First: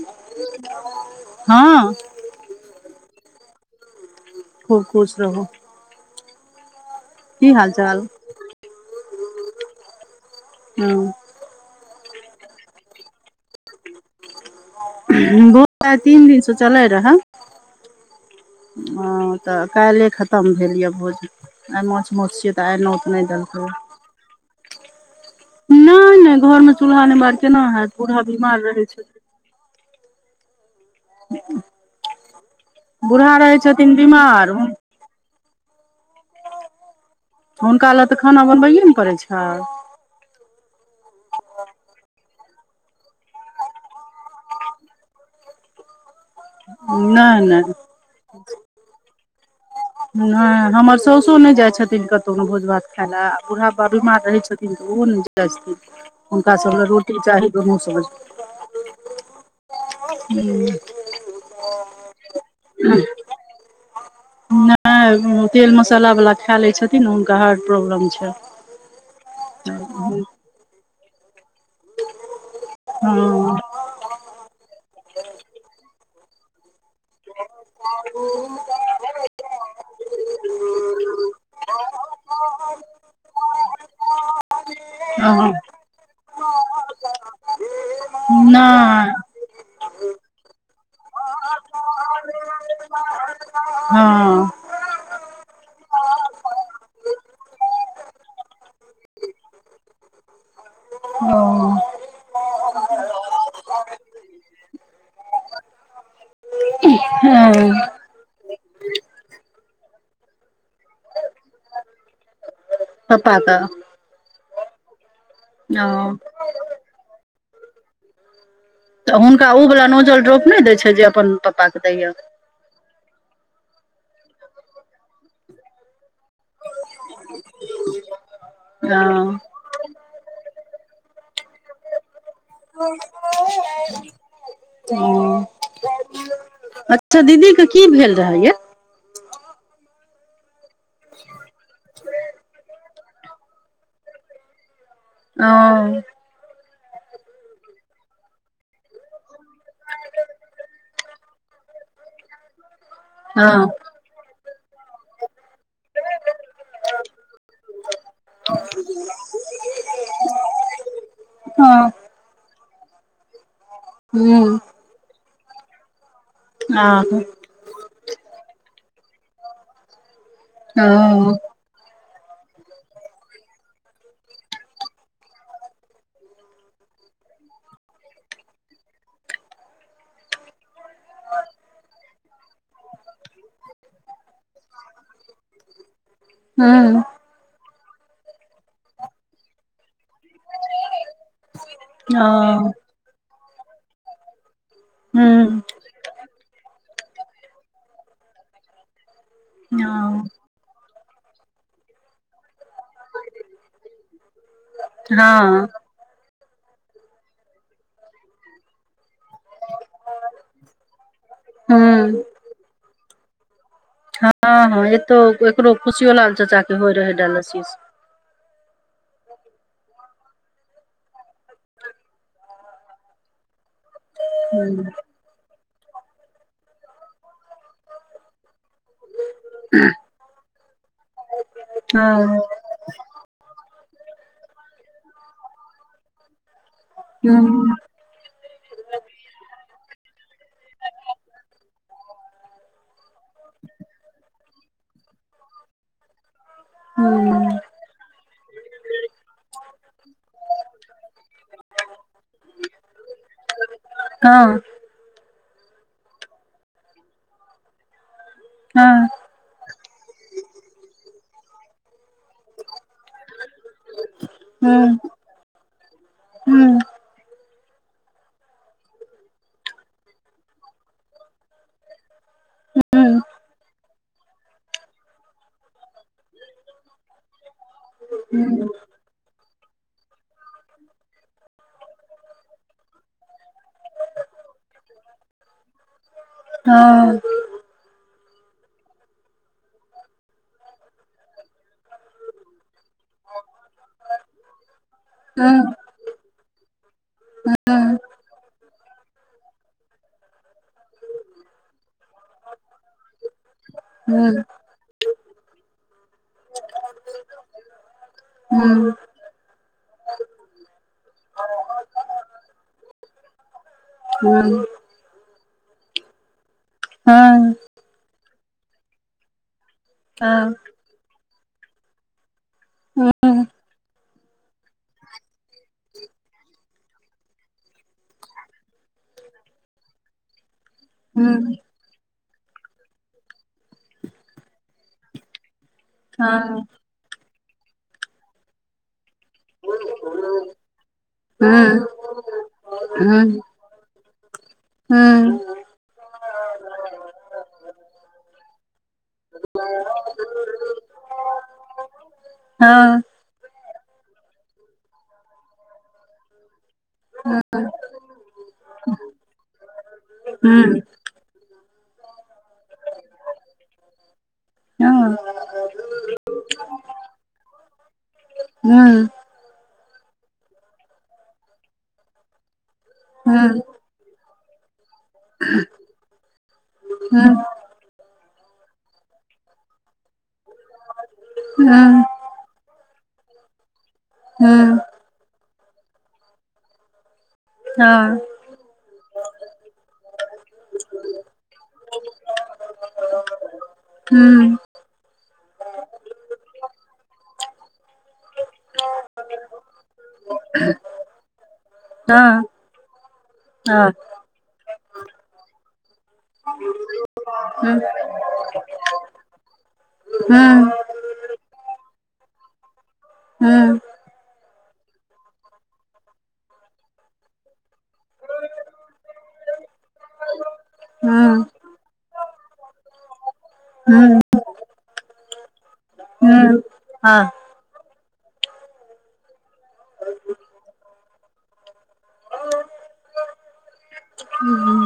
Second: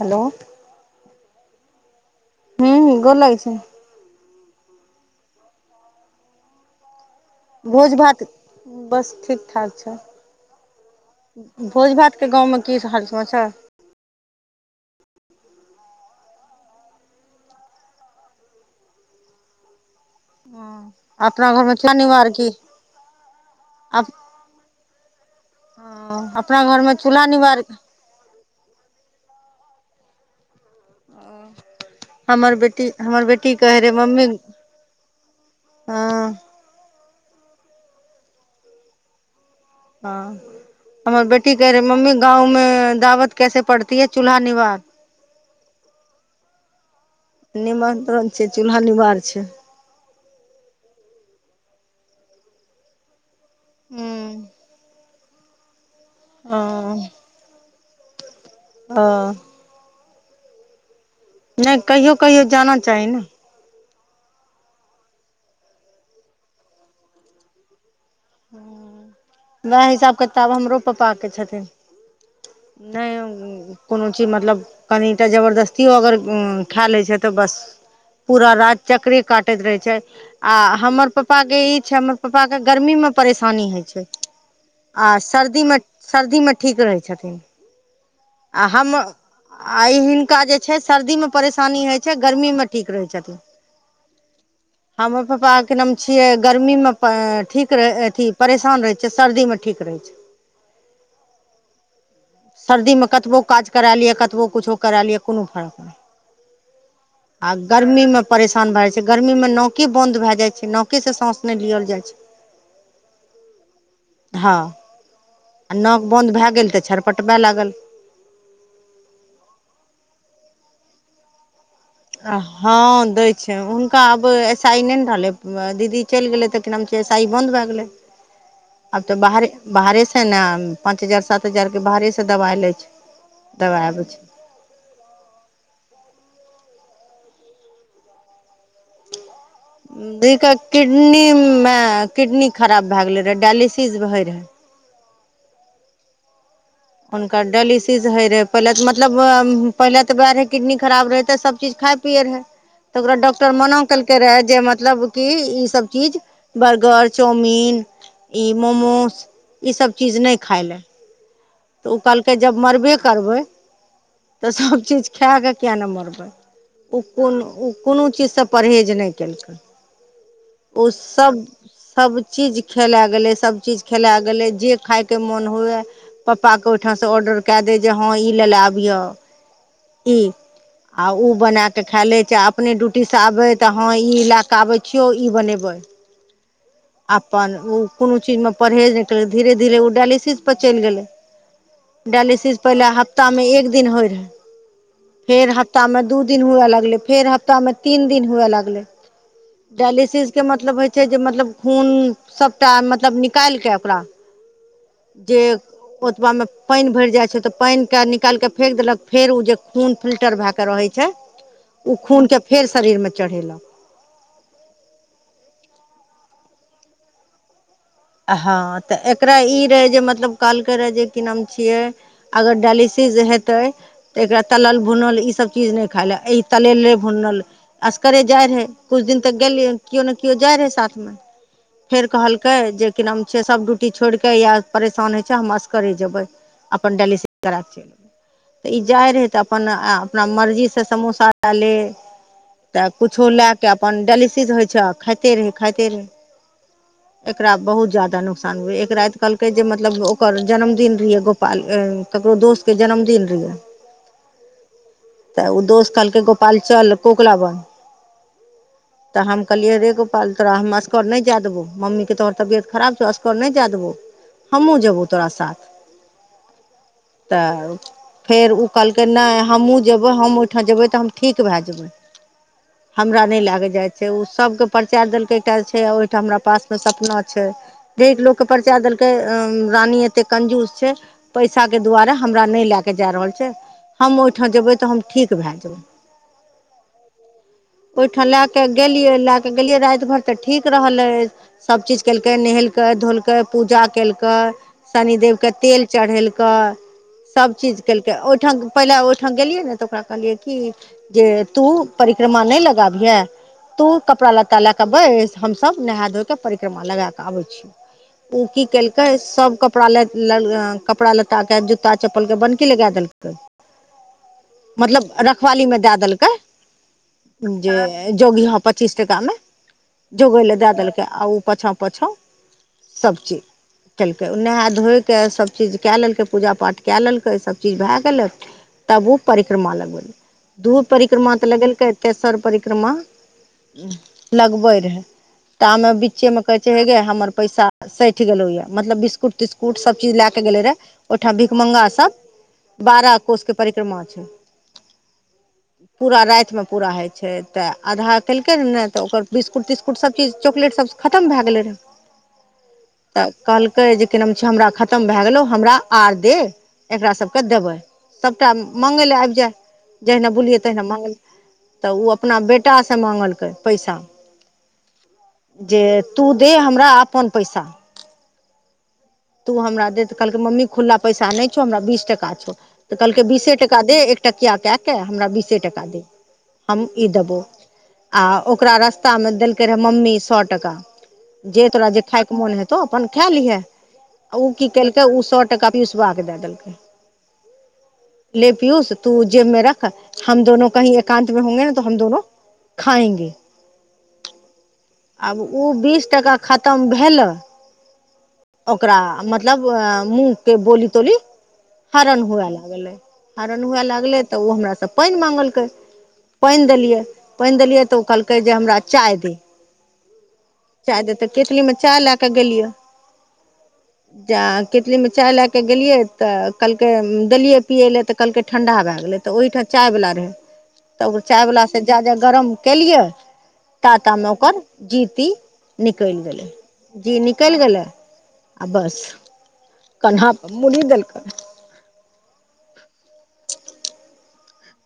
Hello हँ हू गोर लगै छियैनि खुब खुश रहू की हाल भोज चाल भात बस ठीक ठाक छ हुँ भोज भात के गाँवं में की हाल समाचार हुँ भोज भात तीन दिनसँ चलै रह हं तऽ काल्हि खत खतम भेल यऽ भोज अपना घरमे आइ चूल्हा माछ मौंस छियै तऽ आइ नोत नहि देलकै अब अपना घरमे चूल्हा निवार बुरहा बीमार रहै छै हमर बेटी हमर बूढ़ा बेटी रहै कहे छथिन रहे मम्मी बीमार हँ हुनका लए तऽ खाना बनबैए ने पड़ै छै हँ हमर बेटी कह रहे मम्मी गांव में दावत कैसे पड़ती है चूल्हा निवार नहि नहि निमन्त्रण छै चूल्हा निवार छै नहि हमर साउासो नहि जाइ छथिन कतहु भोज भात खा लए बूढ़ा बााबीमार हूँ रहै छथिन तऽ ओहो ने जाइ छथिन हुनका ओ सब ल रोटी चाही समझके हँ हुँ नहि कहियो कहियो जाना चाही ने हँ तेल मसाल वालला खा लै छथिन हुनका हार्ट प्रॉब्लम छै वएह हिसाब हँ किताब हमरो पापा के छथिन हँ नहि कोनो चीज मतलब कनिटा जबरदस्तियो अगर खा लै छथि तऽ बस पूरा चक्करै काटैत रहै छथि आ हमर पापा के ई छै हमर पापा के गर्मी मे परेशानी होइ छै आ सर्दीमे सर्दीमे ठीक रहैत छथिन आ हमर नहि आ हिनका जे छै सर्दीमे परेशानी होइत छै गर्मी मे ठीक रहैत छथिन हाँ अ हमर पापा के नाम छियै गर्मी मे ठीक रह अथी परेशान रहे छिय सर्दी मे ठीक रहै छै ओ सर्दीमे कतबो काज करा लिअ कतबो किछो करा लिअ कोनो फर्क नहि आ हँ गर्मी में परेशान भए जाय छै गर्मी में नाके बंद भए जाय छै न के सांस नहि लियल जाइ छै पप्पा के हँ आ ओ नाक बंन्द भए गेल तऽ छरपटबै लागल तऽ हुनका उ वला नोजल ड्रोप नै दैय छै जे अपन पप्पा के दैयऽ हँ दै छै हुनका आब ऐसा ई नहि ने रहलै दीदी चलि गेलै तऽ कि नाम छै ऐसाई बन्द भए गेले आब तऽ हँ बाहरे बाहरेसँ ने पाँच हजार सात हजारके बाहरेसँ दबाइ लै छै दबाइ आबै छै अच्छा दीदी के की भेल रहय यै दि के किडनी मे किडनी खराब भए गेले रहे डायलिसिस होय रहै ओ हुनकर डायलिसिस होय रहै पहिले तऽ मतलब पहिले तऽ वएह रहै किडनी खराब रहै तऽ सबचीज खाइत पियै रहै तऽ ओकरा डॉक्टर हँ हँ मना केलकै रहै जे मतलब कि ई सब चीज बर्गर चाउमिन ई मोमोस ई सब चीज नहि खाय ले हँ कहलकै जब मरबे करबै तऽ हूँ सब चीज खेकऽ किये नहि मरबै आ उ कोन उ कोनो चीजसँ परहेज नहि केलकै ओ सब सभचीज खेले गेलै सभचीज खेले गेलै जे खायके मोन हुए पप्पा के ओहिठाम से ऑर्डर के दय जे हँ ई ले ले आबिह ई आ ओ बने कऽ खे लै चाहे अप अपने ड्यूटीसँ आबै तऽ हँ ई लै कऽ आबै छियौ ई बनेबै हूँ अपन ओ कोनो चीजमे परहेज नहि कैलकै धीरे धीरे ओ डाइलिसिस पर चलि गेलै ओ डायलिसिस पहिले हफ्तामे एक दिन होइ रहै फेर ह हूँ हप्ता मे दू दिन हुए लगलै फेर हप्तामे तीन दिन हुए लगलै ओ डायलिसिस के मतलब होइ छै जे मतलब खून सभटा मतलब निकालि के ओकरा जे हँ ओतबा मे पानि भरि जाय छै तऽ पानि के निकाल के फेेक देलक फेर उ जे खून फिल्टर भए कऽ रहैत छै ओ हूँ खूनके फेर शरीरमे चढ़ेलक हँ हँ एतौ एकरो खुशियो लाल चाचा के होइ रहै डाइलिसिस हँ तऽ एकरा ई रहै जे मतलब कहलकै रहए जे की नाम छियै अगर डायलिसिस हेतै तऽ एकरा तलल हूँ भुनल ई सभ चीज नहि खाइ लए एहि तलेले भुनल असकरे जाइ रहय कुछ दिन तक गेलियै केओ ने केओ जाइ रहै साथमे फेर हँ कहलकै जे कि नाम छै सभ ड्यूटी छोड़िकऽ या परेशान होइ छै हम असकरे जेबै अपन डाइलिसिस करा हूँ के चलि अयबै तऽ ई जाइ रहै तऽ अपन अपना मर्जीसँ समोसा ले ले तऽ कुछो लए कऽ अपन डाइलिसिस होइ छै आ खाइते रहय खाइते रहय हूँ ज्यादा नुकसान हुए एक राति कहलकै जे मतलब ओकर जन्मदिन रहियै गोपाल ककरो दोस्त के जन्मदिन रहै हँ तऽ ओ दोस्त कहलकै गोपाल चल कोकला बन हँ तऽ हम कहलियै रे गोपाल तोरा हम असकर नहि जाए देबौ मम्मीके तोहर तबिय त खराब छौ असकर नहि जाय देबौ हमहुँ हूँ जेबौ तोरा साथ हूँ तब फेर उ कहलकै नहि हमहूँ जेबै हम ओहिठाम जेबै तऽ हम ठीक भए जेबै हूँ हमरा नहि लै के जाय छै ओ सबके परिचय देलकै एकटा छै ओहिठाम हमरा पासमे सब छै एतेक लोक केँ परिचय देल के रानी एते कंजूस छै पैसा के दुआरे हमरा नहि लए के जा रहल छै हम ओहिठाम जेबै तऽ हम ठीक भए जेबै हँ ओहिठाम लय के गेलियै लए के गेलियै राति भर तऽ ठीक रहले सब केलकै नहेलकै धोलकै पूजा केलकै शनिदेव के हूँ तेल चढ़ेलकै सभचीज हूँ केलकै ओहिठाम पहिले ओहिठाम गेलियै ने तऽ ओकरा कहलियै कि जे तू परिक्रमा नहि लगाबिहे तू कपड़ा लत्ता हूँ लए कऽ बै हमसभ नहाए धो कऽ परिक्रमा लगा कऽ आबै छी ओ की केलकै सब कपड़ा ल कपड़ा लत्ता के जूता चप्पल के बनकी लगा देलकै हुँ मतलब रखवाली मे दए देलकै हँ जे जोग पचीस टा मे जोगै हँ ल दए देलकै आ ओ पाछा पाछा सभचीज हूँ खेलकै ओ नहाए धोए क सभचीज कए लेलकै पूजा पाठ कए लेलकै सभचीज भए गेलै तब ओ परिक्रमा लगबल दू परिक्रमा तऽ हूँ लगेलकै तेसर परिक्रमा लगबे रहे तामे बीचे मे कहे हँ छै हे गे हमर पैसा सठि गेलो या मतलब बिस्कुट बिस्कुट सब चीज लए के गेले रहे ओहिठाम हूँ भीखम्ंगा सब हूँ बारहकोषके परिक्रमा छै हूँ पूरा रातिमे पूरा होइ छै तऽ आधा केलकै ह ने तऽ ओकर बिस्कुट तिस्कुट सभचीज चॉकलेटसभ खतम भए गेलै रहऽ हँ हूँ हँ तऽ कहलकै जे क न छै हमरा खतम भए गेलौ हमरा आर दे एकराास सभकेँ देबै सभटा मङ्गय लेलए आबि जाय जहिना हूँ बुलियै हूँ तहिना मङ्गल तऽ ओ अपना बेटाासँ माँगलकै पैसा हँ जे तू दे हमरा अपन पैसा हुँ तू हमरा दे तऽ कहलकै मम्मी खुल्ला पैसा नहि छौ हमरा बीस टका छौ तऽ कहलकै हूँ बीसे टका दे टकिया दय के हमरा बीसे ट दे हम ई हूँ देबौ आ ओकरा रास्ता में देलक रहे मम्मी सए टका जे तोरा जे खाय मोन हेतौ अपन खा लिहे आ ओ की हँ केलकै ओ सए टका पुलिसबा के दए देलकै हँ ले पियूस तू जेब में रख हम दोनो कही एकान्त में होंगे ने त हम दोनो खाएंगे हुँ आब ओ बीस टका खतम भेलऽ ओकरा मतलब मुँह के बोली तोली हरण हँ हुए लागले हरण हुए हँ लागलै तऽ ओ हमरास पानि मांगलकै पानि देलियै पानि देलियै तऽ ओ कहलकै जे हमरा चाय दे हुँ चाय दे ते केतली मे चाय ले के गेलिय हुँ जे कितलीमे चाय लए कऽ गेलियै तऽ कहलकै देलियै पियै लए तऽ ल ठंडा भए गेल त ओहिठाम चाय वला रहे त चाय वला से जादा गरम केलियै ताता मे ओकर जीती निकलि गेलै जी अ निकलि गेलै आ बस कन्हा पर मूड़ी देलकै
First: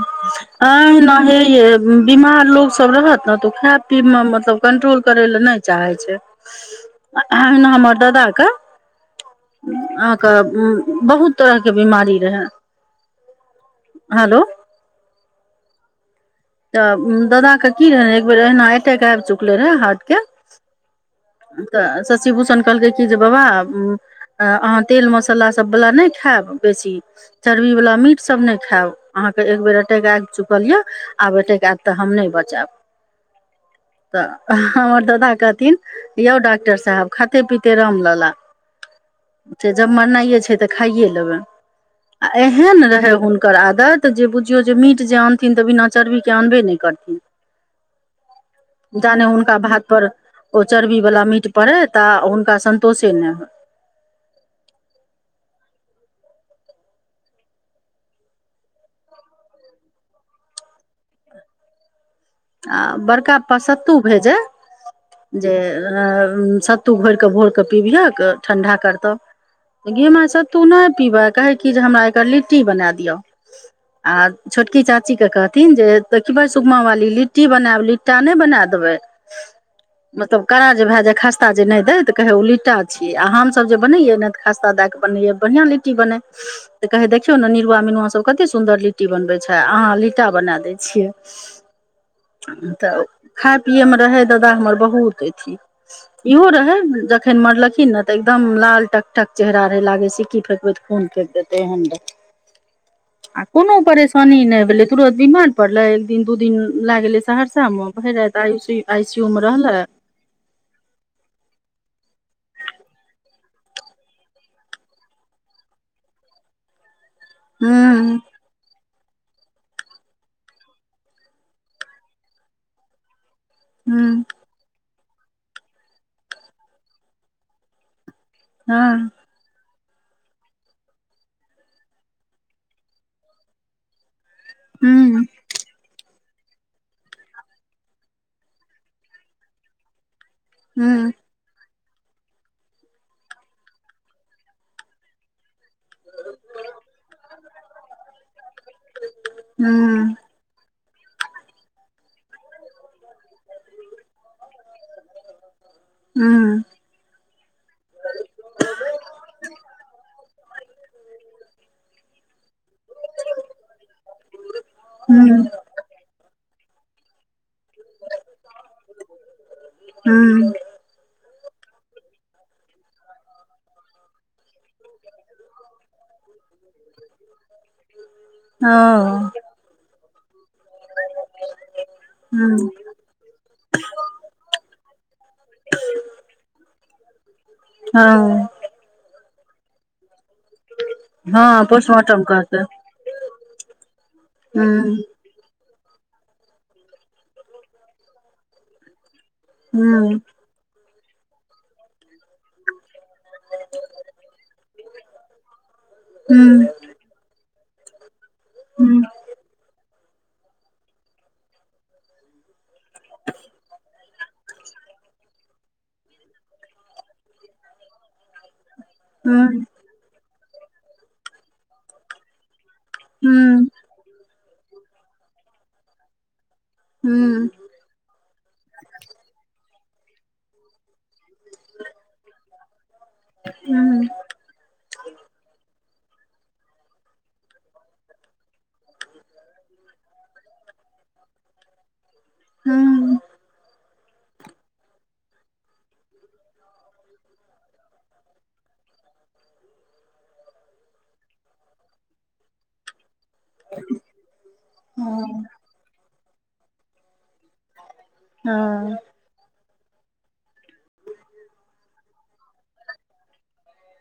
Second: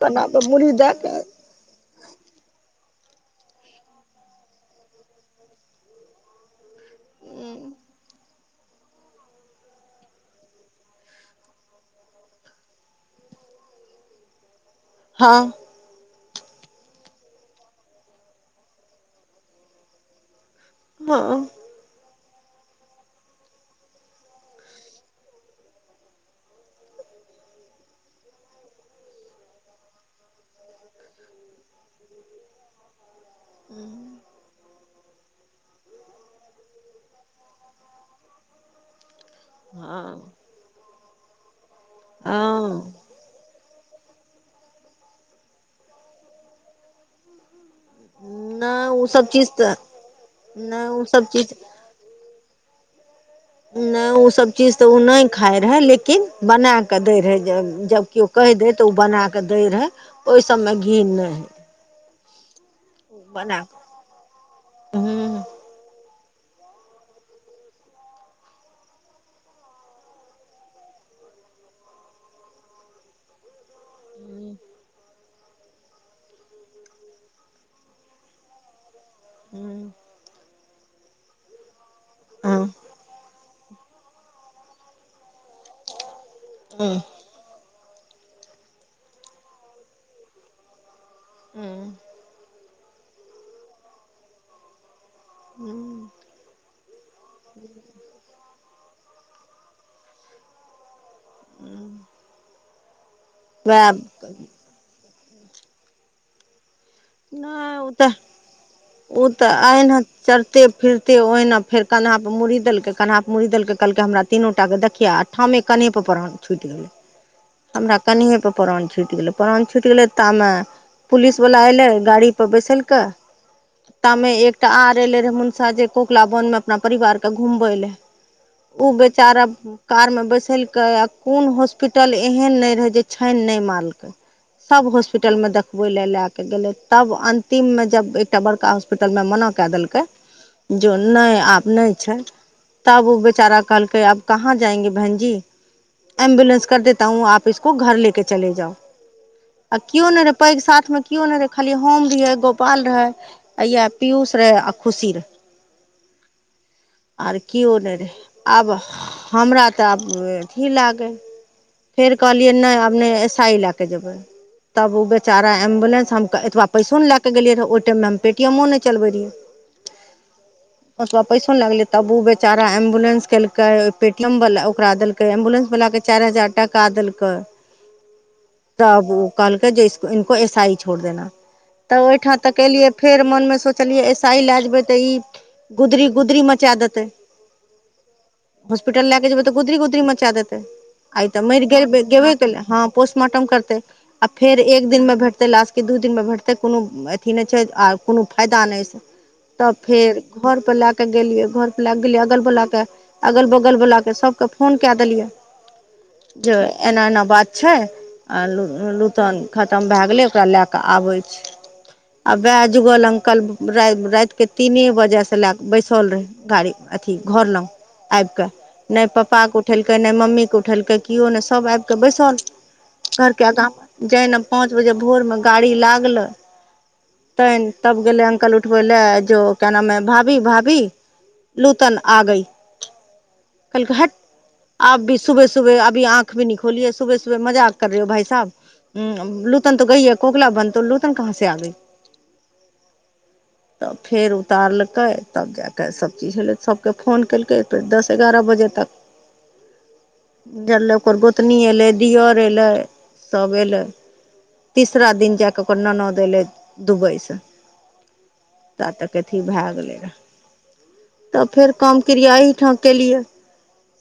कन्हा पर मुड़ी दए आँना कऽ हे ह [inaudible] बीमार लोकोसभ रहत ने तऽ ओ खाय पीैमे मतलब कंट्रोल करय लए नहि चाहै छै अहाँन हमर दाद क अहाँके बहुत तरहके बीमारी रहय हेलो हँ तऽ दादा के की रहे एक बेेर एना अटैक आबि चुकले रहे हार्ट के हँ तऽ शशि भूषण कहलकै कि जे बाबा अहाँ तेल मसालासभवला नहि खायब बेसी चर्बी वालला मीटसभ नहि खायब अहाँके एक बेेर अटैक आबि चुकल यऽ आब एटेक आब तऽ हम नहि बचब हू [inaudible] तऽ हमर दादा कहथिन यौ डॉक्टर साहेब खाते पिते राम लला से जब हँ मरनाइए छै तऽ खाइए लेबै आ एहन हँ रहै हुनकर ओकर आदत जे बुझियौ जे मीट जे आनथिन तऽ बिना चर्बी के आनबे नहि करथिन नहि ओ जाने सब चीज हुनका तऽ भात पर ओ नहि चर्बी वालला सब मीट चीज पड़ैत तऽ हुनका संन्तोषे ने होय नहि ओ सब चीज तऽ ओ नहि खााय रहए लेकिन बना कऽ दै रहै जबकि कहि दै तऽ ओ बनाकऽ दै रहै ओहि सबमे घिन नहि हइ आ बड़का प बना कऽ सत्तू भेजे हूँ जे सत्तू घोरि कऽ भोर कऽ पिबिहक ठंढा करतह गेमा सत्तू नहि पीबै कहै कि जे हमरा एकर लिट्टी बना दिअ आ हूँ छोटकी चाची के कहथिन जे देखबे सुगमा वाली लिट्टी लिट्टी बनायब लिट्टा नहि बना देबै हूँ मतलब कड़ा जे भए जाए खस्ता जे नहि दै तऽ कहै ओ ली्टा छियै आओ हमसब जे बनैयए नहि तऽ खस्ता दए कऽ बनैयए बढ़ियाआ लिट्टी बनेै तऽ हूँ कहै देखियौ ने निरुआ मिनुआ सब कतेक सुन्दर लिट्टी बनबै छै अहाँ लीटा बनाए दै छियै हूँ तऽ खाय पियैमे रहय दादा हमर बहुत अथी हूँ इहो रहै जखन मरलखिन नऽ तऽ एकदम लाल टक टक चेहरा रहै लागै सिक्की फेेकबै तऽ खुन फेक देतेइ हन ह आ कोनो परेशानी नहि भेलै तुरत बिमार पड़ले एक दिन दू दिन लाग गेलै सहरसा। नहि ओ तऽ भऽ राति आई सी ओ यू मे तऽ रहले। अहिना चरते फिरते ओहिना फेर कन्हााप पर मुड़ी देलकै कन्हााप पर मुड़ी देलकै कहलकै हमरा तीनोटा के देखियिया। ठाम मे कनेप पर छुटि गेलै। हू तानी प पान छुट गेलै परन छुट गेलै तऽमे पुिस बला अइै गाड़ी। बैसल कऽ हूँ तमे एक। टा आर एले रहे मना कोकलावन मे अपना परिवार के घूमबे ले। ओ हँ बेचारा कार में बैसलकै आ कोन हॉस्पिटल एहन नहि रहे जे छानि नहि मारकै सब हूँ हॉस्पिटल मे देखबै ल ले के गेलै तब अंतिम मे जब एकटा बड़का होस्पिटल मे मना के देलकै जो हूँ नहि आब नहि छै तब ओ बेचारा कहलकै आप कहाँ जाएंगे बहन जी एम्बुलेस कर देता हूँ आप इसको घर लेके चले जाउ आ क्यो हूँ नहि र। पैघ साथमे क्यो नहि रखलिय। होम री गोपाल रहे या पीयूष रहे आ खुशी रहे। ह आर केओ नहि रहै आब हमरा तऽ आब अथी लागै। फेर कहलियै नहि अपने से लऽ के जेबै। तब ओ हूँ बेचारा एम्बुलेस हम एतबा। पैस लैके गेलहिटी नहि चलबै रहि। हूँ ओतबा पैसो न लगले तब ओ बेचारा एम्बुलेस केलके पेटीएम वाला ओकरा देलक एम्बुलेस वला के चारि हजार टाका देलकै तब ओ हँ कहलके इको ऐसाई छोड़ देना। तऽ ओहिठाम तक हूँ एलियै फेर मोनमे सोचलियै ऐसाइ लऽ जेबै तऽ ई। गुदरी गुदरी मचा देते हँ हॉस्टल लए के जेब तऽ दरी गुदरी मचा दे। आइ तऽ मरि हँ गेल पोस्टमार्टम गेबे के कहतै हँ पोस्टमार्टम करतै। आ फेर हूँ एक दिनमे भेटतै लास्ट। दू दिन मे भेटतै कोनो अथी नहि छै आ कोनो फायदा नहि छै तब हूँ फेर। घर परे लए कऽ गेलियै घर परे लए कऽ गेलियै अगल बल के। अगल बगल बला के सभके फोन क देलियै जे। हूँ एना एना बात छै आ हूँ लूटन खतम भऽ गेले ओकरा ले के आबे। आ वए जुगल अकलाति। के तीने बजे से लऽ कऽ बैसल रहै गाड़ी अथी घर लो आबि कऽ। नहि हूँ पप्पकेउठेलकै नहि मम्मीके उठेलकै केओ नहि सभ आबि कऽ बैसल। घरकेगा हूँ जना पाँच बजे भोर मे गाड़ी लागले ते। हूँ तब गेलै अंकल उठबै लए जो कऽ नामे भाभी भाभी। लूतन आ गई कलहट। आब भी सुबह सुबह अभी आँख भऽ न खोली सुबह सुबह मजा आ कर रहेौ भइ साहब। हू लुतन तो गईए कोकला बन। तो तन कह से आबे हूँ तब फेर उतारलकै। तब जा कऽ सभचीज भेललै सभके फोन केलकै फेर दस एगारह बजे तक। झलै ओकर गोतनी अयलै दुआ अलै सभ अयलै। तीसरा दिन जा कऽ ओकर ननद एले दुबई से त हूँ तक। कथी भऽ गेलै रहए तब फेर काम क्रिया एठाम केलियै।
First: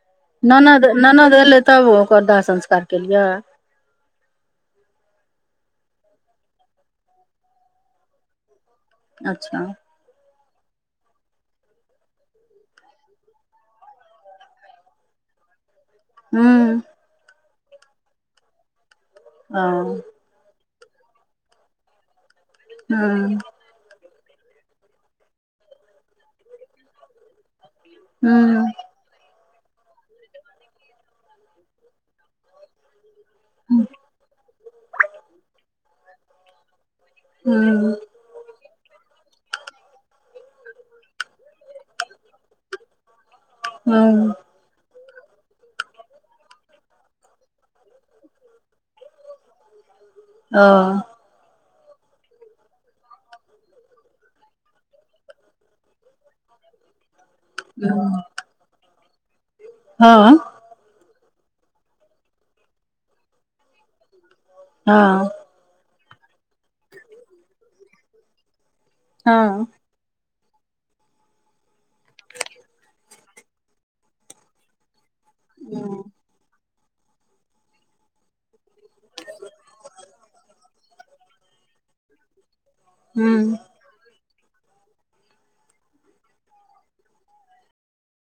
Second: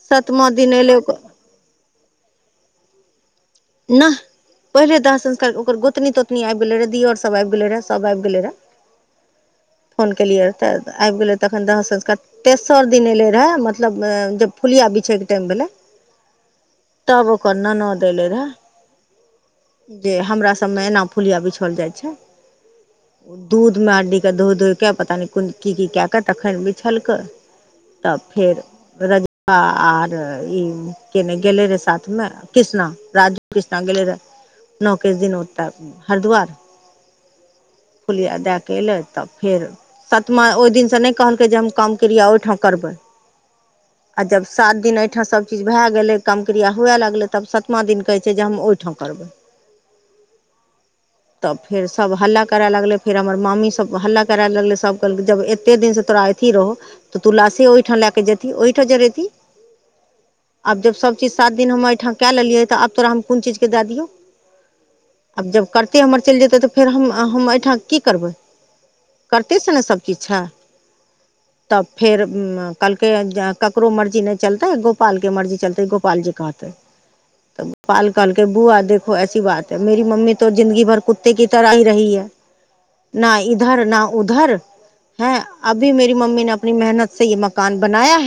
सतमा दिन ननद अयलै ननद ओकर एयलै तब ओकर दाह संस्कार केलियै नाह पहिले दाह संस्कार ओकर गोतनी तोतनी आबि गेलै रहे दियर सब आबि गेले रहे सभ आबि गेले रहे अच्छा फोन केलियर तऽ आब गेलै तखन दाह संस्कार तेसर दिन एयलै रहए मतलब जब फुलिया बिछयके टाइम भेलै हुँ तब ओकर ननद एलै रहै ओ जे हमरा सभमे एना फुलिया बिछल जाइत छै हूँ दूध मे आडडी के धोय धोय के पता नहि कोन की की कए कऽ तखन बिछलकै तब फेर हूँ रजबा आर ई केने गेले रे साथ मे कृष्णा राज कृष्णा गेलै रहए नओकेस दिन ओतय हरिद्वार हुँ फुलिया दए के एलै तब फेर सतमा ओहि दिनसँ नहि कहलकै जे हम काम किर्या ओहिठाम करबै आ हूँ जब सात दिन ऐठा सबचीज भए गेलै काम क्रिया हुए लगलै तब सतमा दिन कहै से जे हम ओहिठाम करबै अ तब फेर सब हल्ला करे लगले फेर हमर मामी सब हल्ला करए लगले सब कहलक जब एते दिन से तोरा अथि रह तऽ तू लाशे ओहिठाम लए के जेती ओहिठाम जेरेतीह हँ आब जब सभचीज सात दिन हम एहिठाम कए लेलियै तऽ आब तोरा हम कोन चीजकेँ दए दियौ हँ आब जब कर्त हमर चलि जेतै तऽ फेर हम हम एहिठाम की करबै हँ कर्तए सँ ने सभकिछु छै तब फेर कहलकै ककरो मर्जी नहि चलते एगो गोपाल के मर्जी चलतै गोपाल जी कहतै पाल कहलके बुआ देखो ऐसी बात है मेेरी मम्मी त जिंन्दी भर कुत्ते क तरह ही रही है नहि हूँ इधर न उधर हैं अभी मेरी मम्मी ने अपनी मेहनत से ये मकान बनाय है